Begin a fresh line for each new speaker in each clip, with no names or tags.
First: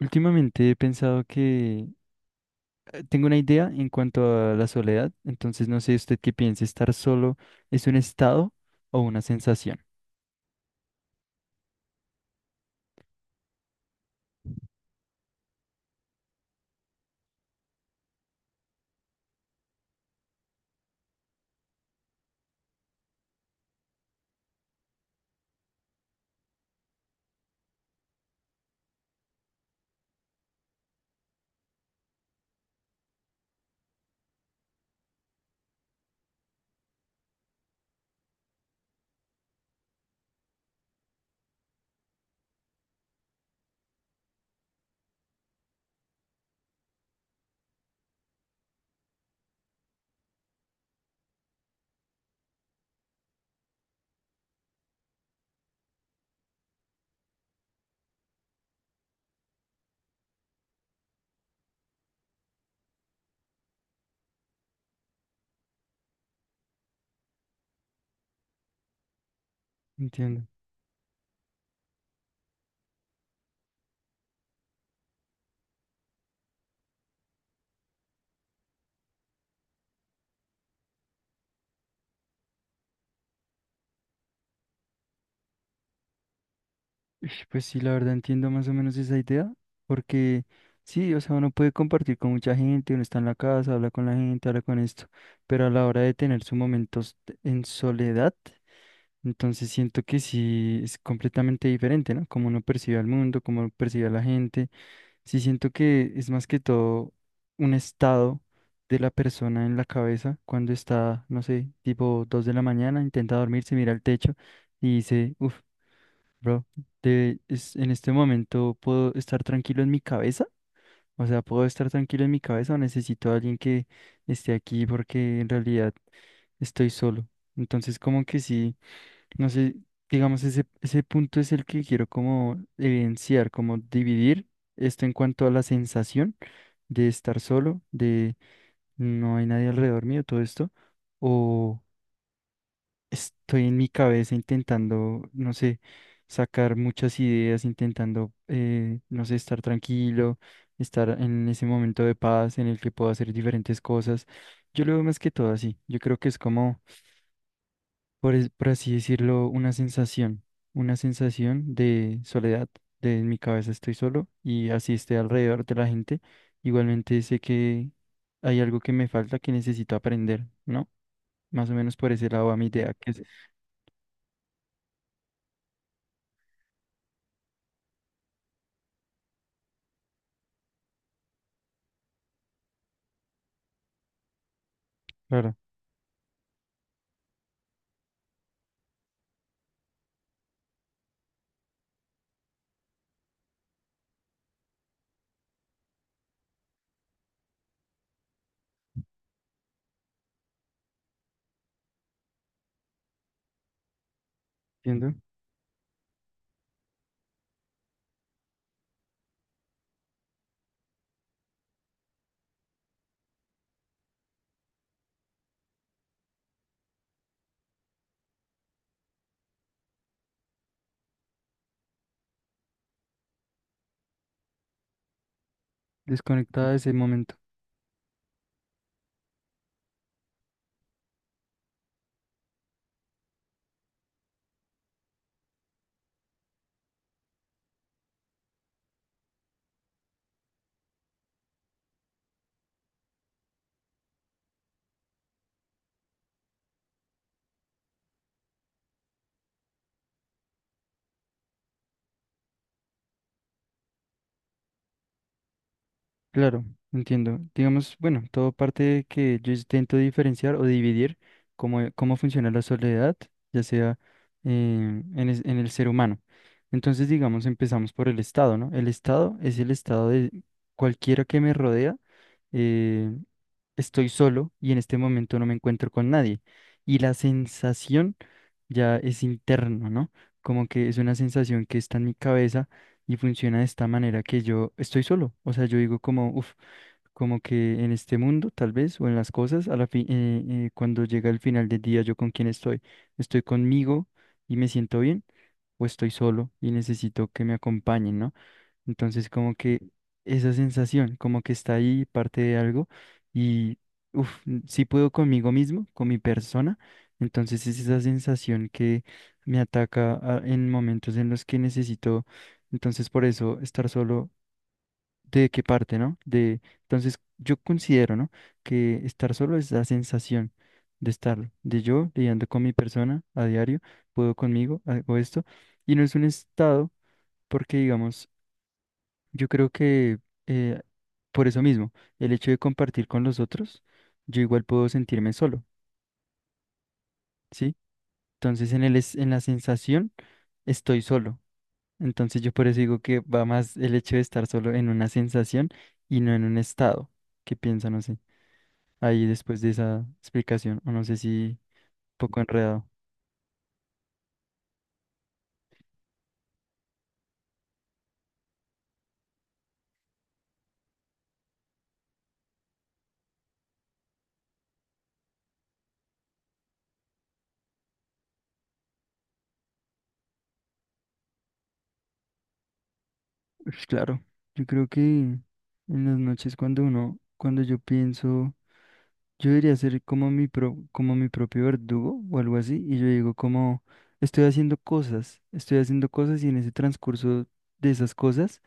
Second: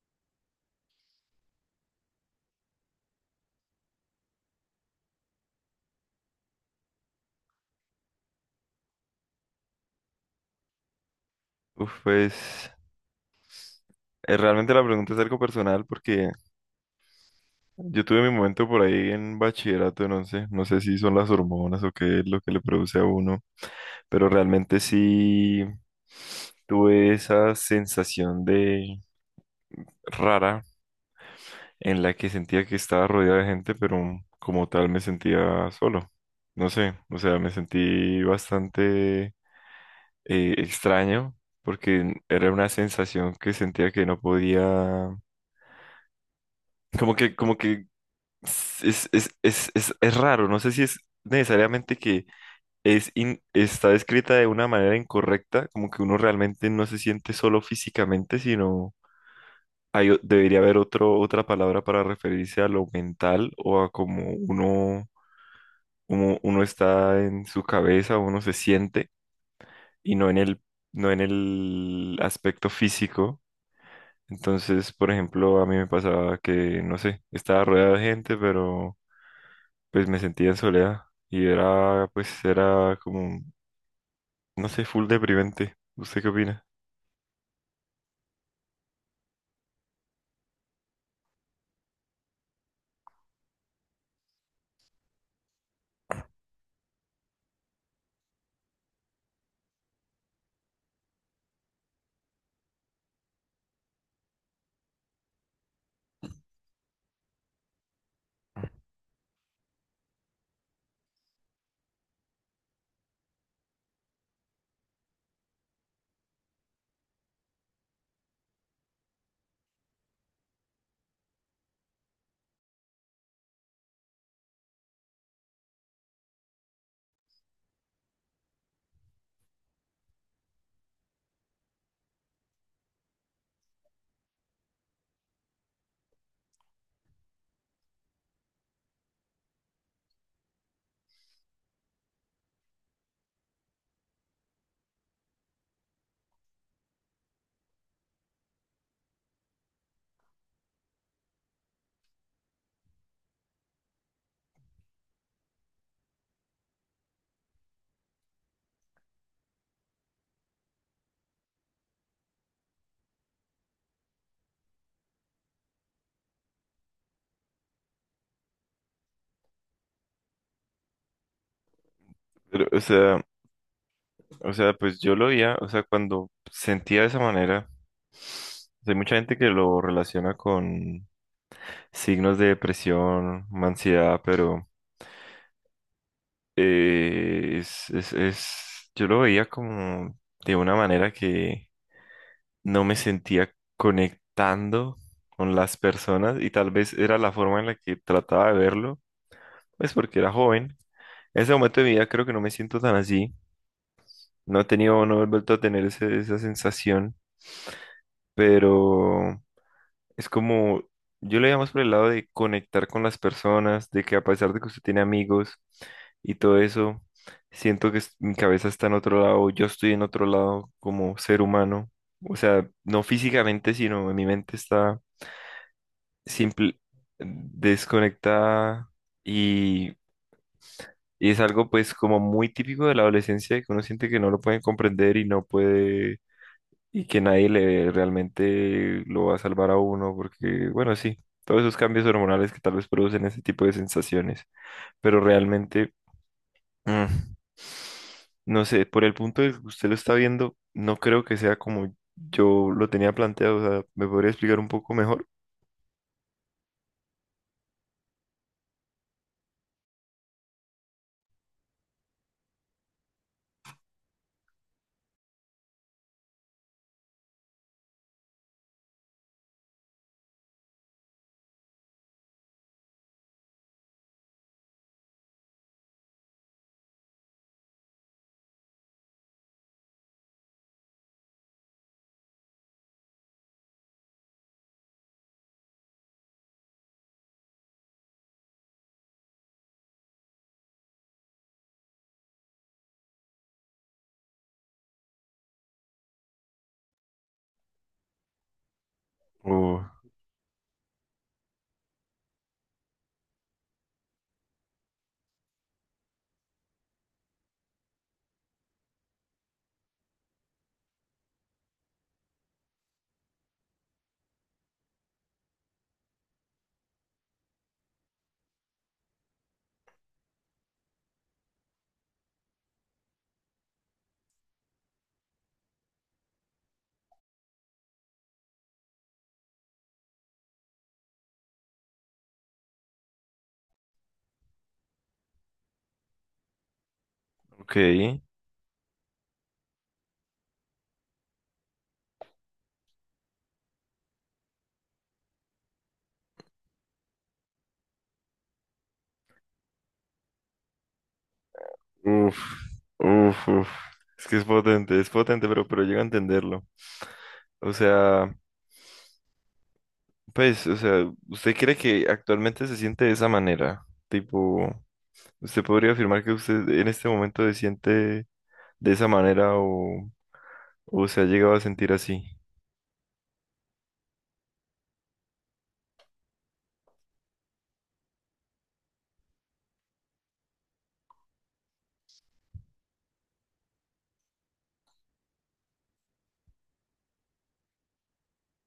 Últimamente he pensado que tengo una idea en cuanto a la soledad. Entonces no sé usted qué piensa, ¿estar solo es un estado o una sensación?
Uf, pues realmente la pregunta es algo personal porque yo tuve mi momento por ahí en bachillerato, no sé, no sé si son las hormonas o qué es lo que le produce a uno, pero realmente sí tuve esa sensación de rara en la que sentía que estaba rodeado de gente, pero como tal me sentía solo. No sé, o sea, me sentí bastante extraño porque era una sensación que sentía que no podía, como que es raro, no sé si es necesariamente que está escrita de una manera incorrecta, como que uno realmente no se siente solo físicamente, sino debería haber otro, otra palabra para referirse a lo mental o a cómo uno, uno está en su cabeza, uno se siente y no en
Entiendo.
el, no en el aspecto físico. Entonces, por ejemplo, a mí me pasaba que, no sé, estaba rodeado de gente, pero pues me sentía en soledad y era, pues era como, no sé, full deprimente. ¿Usted qué opina?
Ish, pues sí, la verdad entiendo más o menos esa idea, porque sí, o sea, uno puede compartir con mucha gente, uno está en la casa, habla con la gente, habla con esto, pero a la hora de tener sus momentos en soledad, entonces siento que sí es completamente diferente, ¿no? Como uno percibe al mundo, como uno percibe a la gente, sí siento que es más que todo un estado de la persona en la cabeza cuando está, no sé, tipo 2 de la mañana, intenta dormirse, mira al techo y dice, uff. Bro, en este momento puedo estar tranquilo en mi cabeza, o sea, puedo estar tranquilo en mi cabeza o necesito a alguien que esté aquí porque en realidad estoy solo. Entonces, como que sí, no sé, digamos, ese punto es el que quiero como evidenciar, como dividir esto en cuanto a la sensación de estar solo, de no hay nadie alrededor mío, todo esto. Estoy en mi cabeza intentando, no sé, sacar muchas ideas, intentando, no sé, estar tranquilo, estar en ese momento de paz en el que puedo hacer diferentes cosas. Yo lo veo más que todo así. Yo creo que es como, por así decirlo, una sensación de soledad, de en mi cabeza estoy solo y así esté alrededor de la gente. Igualmente sé que hay algo que me falta que necesito aprender, ¿no? Más o menos por ese lado a mi
Pero,
idea, que es,
o sea, pues yo lo veía, o sea, cuando sentía de esa manera, hay mucha gente que lo relaciona con signos de depresión, ansiedad, pero
claro,
yo lo veía como de una manera que no me sentía conectando con las personas y tal vez era la forma en la que trataba de verlo, pues porque era joven. En ese momento de mi vida creo que no me siento tan así. No he tenido,
entiendo.
no he vuelto a tener esa sensación, pero es como, yo lo llamo por el lado de conectar con las personas, de que a pesar de que usted tiene amigos y todo eso, siento que mi cabeza está en otro lado, yo estoy en otro lado como ser humano. O sea, no físicamente, sino en mi mente está
Desconectada
simple,
de ese momento.
desconectada. Y, y es algo pues como muy típico de la adolescencia que uno siente que no lo pueden comprender y no puede y que nadie le realmente lo va a salvar a uno porque bueno, sí, todos esos cambios hormonales que tal vez producen ese tipo de sensaciones, pero realmente mm, no sé, por el punto de que usted lo está viendo, no creo que sea como yo lo tenía planteado. O sea, ¿me podría explicar un poco mejor?
Claro, entiendo. Digamos, bueno, todo parte de que yo intento diferenciar o dividir cómo, cómo funciona la soledad, ya sea en el ser humano. Entonces, digamos, empezamos por el estado, ¿no? El estado es el estado de cualquiera que me rodea. eh, Estoy solo y en este momento no me encuentro con nadie. Y la sensación ya es interno, ¿no? Como que es una sensación que está en mi cabeza y funciona de esta manera que yo estoy solo. O sea, yo digo como, uff, como que en este mundo tal vez o en las cosas, cuando llega el final del día, ¿yo con quién estoy? ¿Estoy conmigo y me siento bien? ¿O estoy solo y necesito que me acompañen?, ¿no? Entonces, como que
Oh,
esa sensación, como que está ahí parte de algo y, uff, si puedo conmigo mismo, con mi persona, entonces es esa sensación que me ataca en momentos en los que necesito. Entonces por eso estar solo, ¿de qué parte, no? De, entonces yo considero, ¿no?, que estar solo es la sensación de estarlo, de yo lidiando con mi persona a diario, puedo conmigo, hago esto, y no es un estado, porque digamos, yo creo que eh, por eso mismo, el hecho de compartir con los otros, yo igual puedo sentirme solo, ¿sí?
ok.
Entonces en el en la sensación estoy solo. Entonces yo por eso digo que va más el hecho de estar solo en una sensación y no en un estado. ¿Qué piensa? No sé. Ahí después de esa explicación, o no sé si un poco
Uf,
enredado.
uf, uf. Es que es potente, pero llego a entenderlo. O sea, pues, o sea, ¿usted cree que actualmente se siente de esa manera? Tipo, ¿usted podría afirmar que usted en este momento se siente de esa manera o se ha llegado a sentir así?
Pues claro, yo creo que en las noches cuando uno, cuando yo pienso, yo debería ser como mi, como mi propio verdugo o algo así, y yo digo como, estoy haciendo cosas y en ese transcurso de esas cosas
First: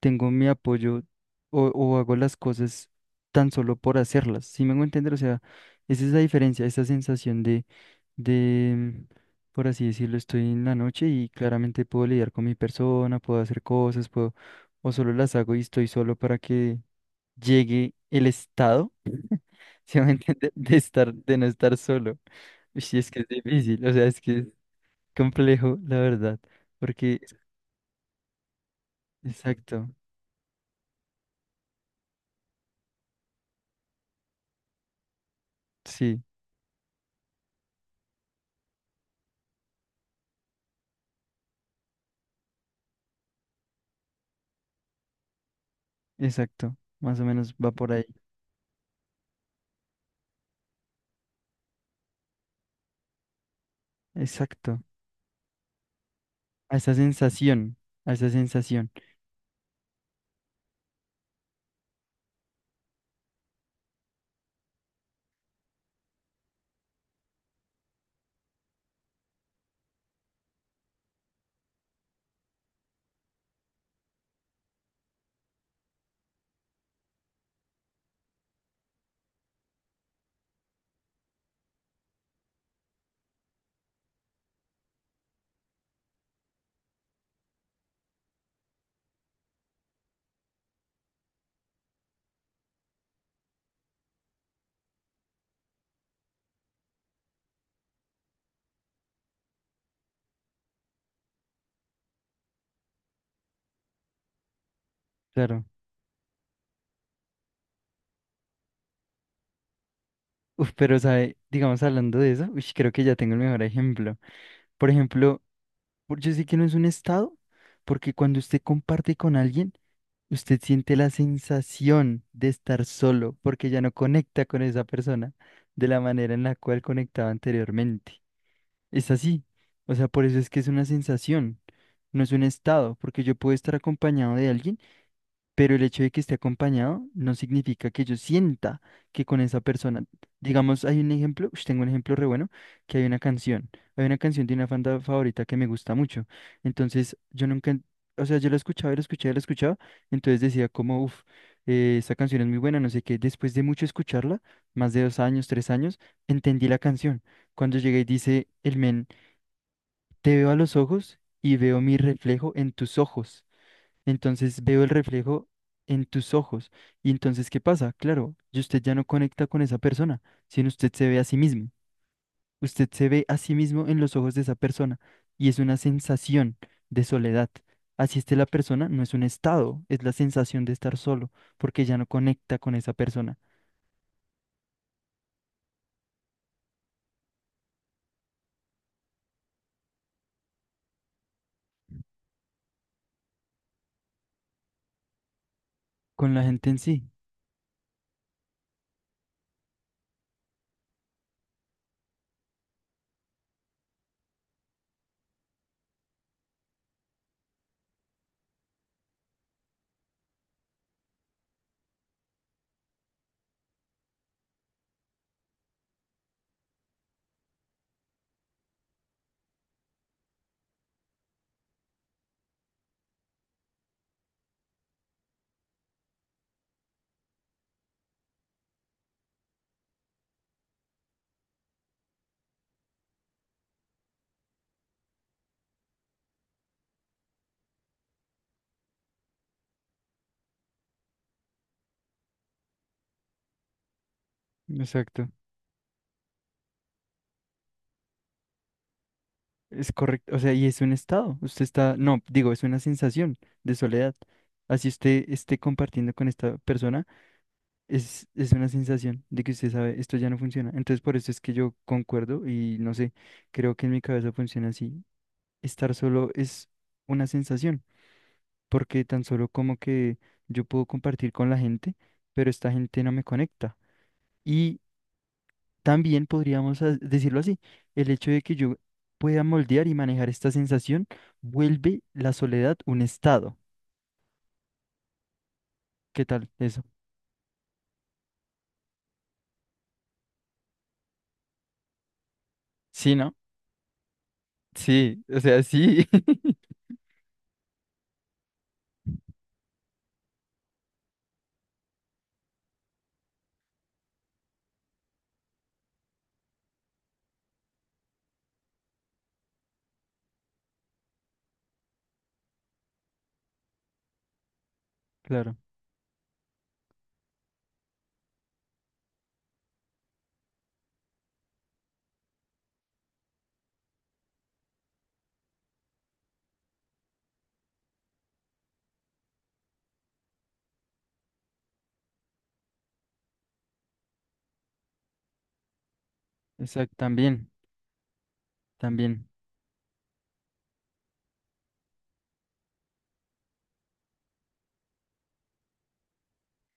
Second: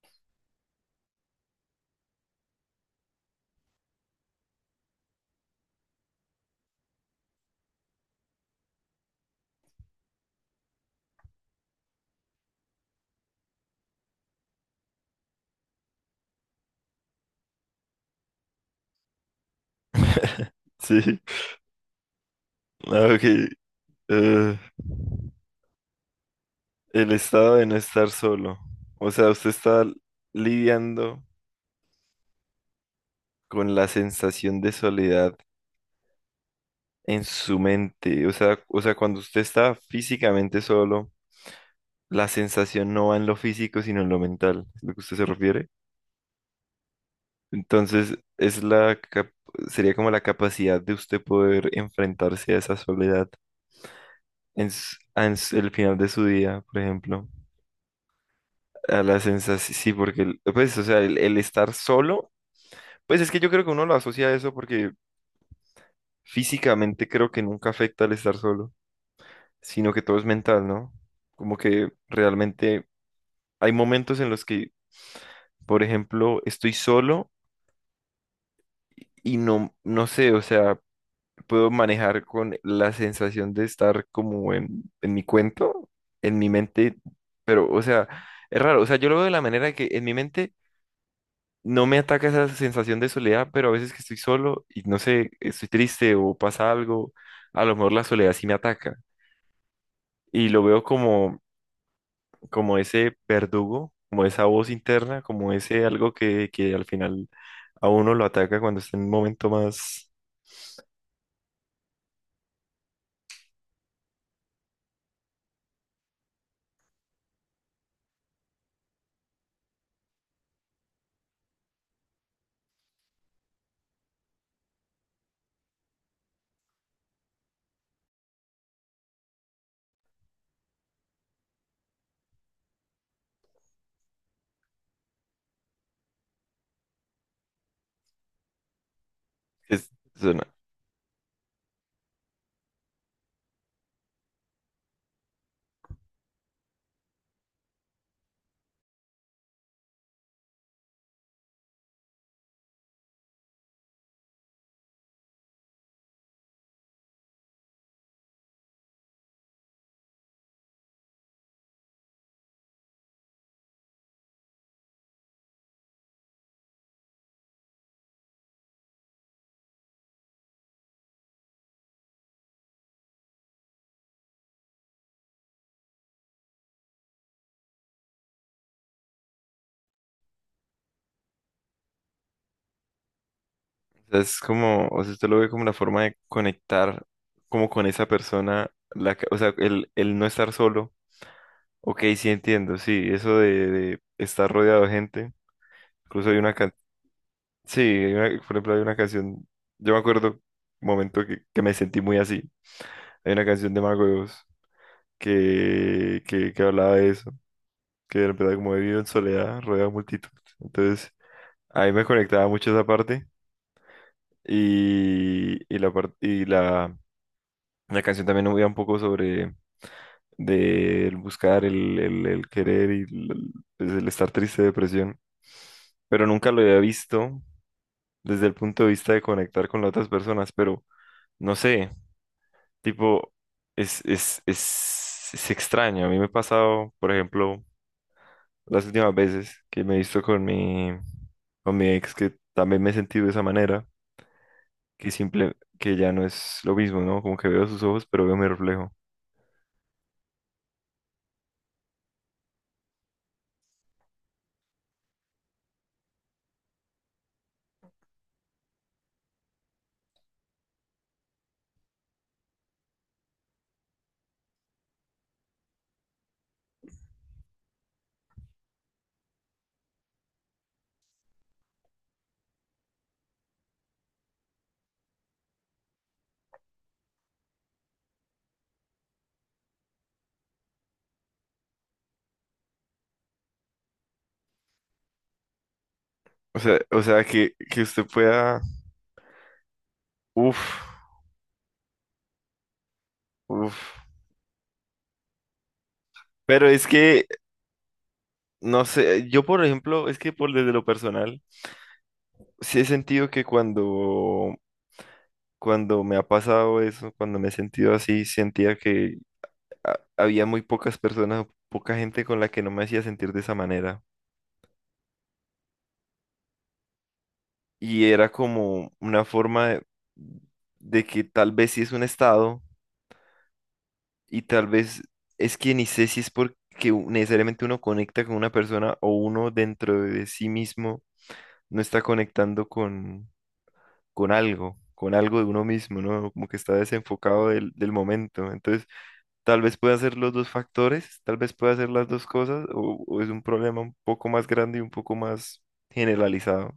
tengo mi apoyo o hago las cosas tan solo por hacerlas, ¿si me hago entender? O sea, esa es la diferencia, esa sensación de, por así decirlo, estoy en la noche y claramente puedo lidiar con mi persona, puedo hacer cosas, puedo, o solo las hago y estoy solo para que llegue el estado. ¿Sí me entiende? De estar,
Sí.
de no estar solo. Uy, sí, es
Ah,
que
ok.
es difícil, o sea, es que es
Eh,
complejo, la verdad.
el
Porque,
estado de no estar solo. O sea, usted está
exacto,
lidiando con la sensación de soledad
sí,
en su mente. O sea, cuando usted está físicamente solo, la sensación no va en lo físico, sino en lo mental, ¿es lo que usted se refiere?
exacto. Más o menos va por ahí.
Entonces, sería como la capacidad de usted poder enfrentarse a esa soledad en,
Exacto.
el final de su día,
A
por
esa
ejemplo.
sensación, a esa sensación,
A la sensación, sí, porque, pues, o sea, el estar solo, pues es que yo creo que uno lo asocia a eso porque físicamente creo que nunca afecta el estar solo, sino que todo es mental, ¿no? Como que realmente hay momentos en los que, por ejemplo, estoy solo y no sé, o sea, puedo manejar con la sensación de estar como en mi cuento, en mi mente, pero, o sea, es raro, o sea, yo lo veo de la manera que en mi mente no me ataca esa sensación de soledad, pero a veces que estoy solo y no sé, estoy triste o pasa algo, a lo mejor la soledad sí me ataca. Y lo veo como, como ese verdugo, como esa voz interna, como
claro.
ese algo que al final a uno lo ataca cuando está en un momento más.
Uf, pero, ¿sabe? Digamos, hablando de eso, uy, creo que ya tengo el mejor ejemplo. Por ejemplo, yo sé que no es un estado, porque cuando usted comparte con alguien, usted siente la sensación de estar solo porque ya no conecta con esa persona de la manera en la cual conectaba anteriormente. Es así. O sea, por eso es que es una sensación, no es un estado, porque yo puedo estar acompañado de alguien pero el hecho de que esté acompañado no significa que yo sienta que con esa
Es,
persona,
suena-
digamos, hay un ejemplo, ush, tengo un ejemplo re bueno, que hay una canción de una banda favorita que me gusta mucho, entonces yo nunca, o sea, yo la escuchaba, y la escuchaba, y la escuchaba, entonces decía como, uff, esta canción es muy buena, no sé qué, después de mucho escucharla, más de 2 años, 3 años, entendí la canción, cuando llegué y dice, el men, te veo a los ojos y veo mi reflejo en tus ojos. Entonces veo el reflejo en tus ojos. Y entonces, ¿qué pasa? Claro, y usted ya no conecta con esa persona, sino usted se ve a sí mismo. Usted se ve a sí mismo en los ojos de esa persona. Y es una sensación de soledad. Así esté la persona, no es un estado, es la sensación de estar solo, porque ya no conecta con esa persona,
es como, o sea, usted lo ve como una forma de conectar como con esa persona, o sea, el no estar solo. Ok, sí entiendo, sí, eso de estar rodeado de gente. Incluso
con
hay
la
una
gente en
canción,
sí.
sí, por ejemplo, hay una canción, yo me acuerdo un momento que me sentí muy así. Hay una canción de Mago de Oz que hablaba de eso, que de verdad como he vivido en soledad, rodeado de multitud. Entonces, ahí me conectaba mucho esa parte y la canción también habla un poco sobre de el buscar, el querer y el, pues, el estar triste, depresión, pero nunca lo había visto desde el punto de vista de conectar con las otras personas, pero no sé, tipo, es extraño. A mí me ha pasado, por ejemplo, las últimas veces que me he visto con mi ex, que también me he sentido de esa manera, que
Exacto.
simple, que ya no es lo mismo, ¿no? Como que veo sus ojos, pero veo mi reflejo.
Es correcto. O sea, y es un estado. Usted está, no, digo, es una sensación de soledad. Así usted esté compartiendo con esta persona, es una sensación de que usted sabe, esto ya no funciona. Entonces, por eso es que yo concuerdo y no sé, creo que en mi cabeza funciona así. Estar solo es una sensación, porque tan solo como que yo puedo compartir con la gente, pero esta gente no me conecta. Y también podríamos decirlo así, el hecho de que yo pueda moldear y manejar esta sensación vuelve la soledad un estado. ¿Qué tal eso?
O sea que usted pueda. Uf,
Sí, ¿no?
uf.
Sí, o sea, sí.
Pero es que, no sé, yo por ejemplo, es que por desde lo personal, sí he sentido que cuando, cuando me ha pasado eso, cuando me he sentido así, sentía que había muy pocas personas, poca gente con la que no me hacía sentir de esa manera.
Claro,
Y era como una forma de que tal vez sí es un estado y tal vez es que ni sé si es porque necesariamente uno conecta con una persona o uno dentro de sí mismo no está conectando con algo de uno mismo, ¿no? Como que está
exacto,
desenfocado
también.
del, del momento. Entonces,
También,
tal vez pueda ser los dos factores, tal vez pueda ser las dos cosas o es un problema un poco más grande y un poco más generalizado.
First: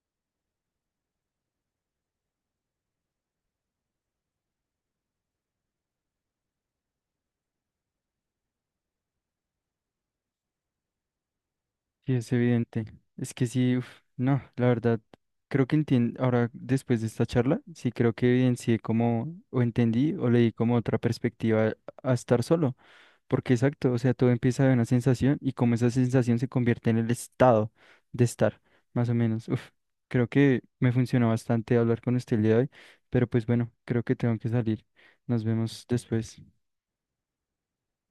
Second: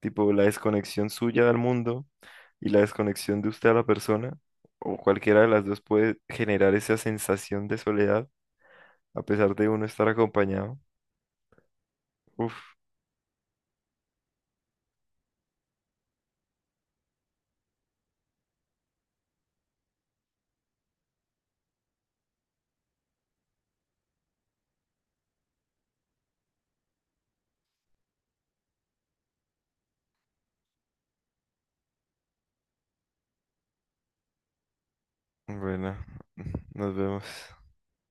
Tipo la desconexión suya del mundo y la desconexión de usted a la persona, o cualquiera de las dos puede generar esa sensación de soledad a pesar de uno estar acompañado.
sí, es
Uf,
evidente. Es que sí, uf, no, la verdad, creo que entiendo, ahora después de esta charla, sí creo que evidencié como, o entendí, o leí como otra perspectiva a estar solo, porque exacto, o sea, todo empieza de una sensación y como esa sensación se convierte en el estado de estar, más o menos. Uf, creo que me funcionó bastante hablar con usted el día de hoy, pero pues bueno, creo que tengo que salir. Nos vemos
bueno,
después.
nos vemos.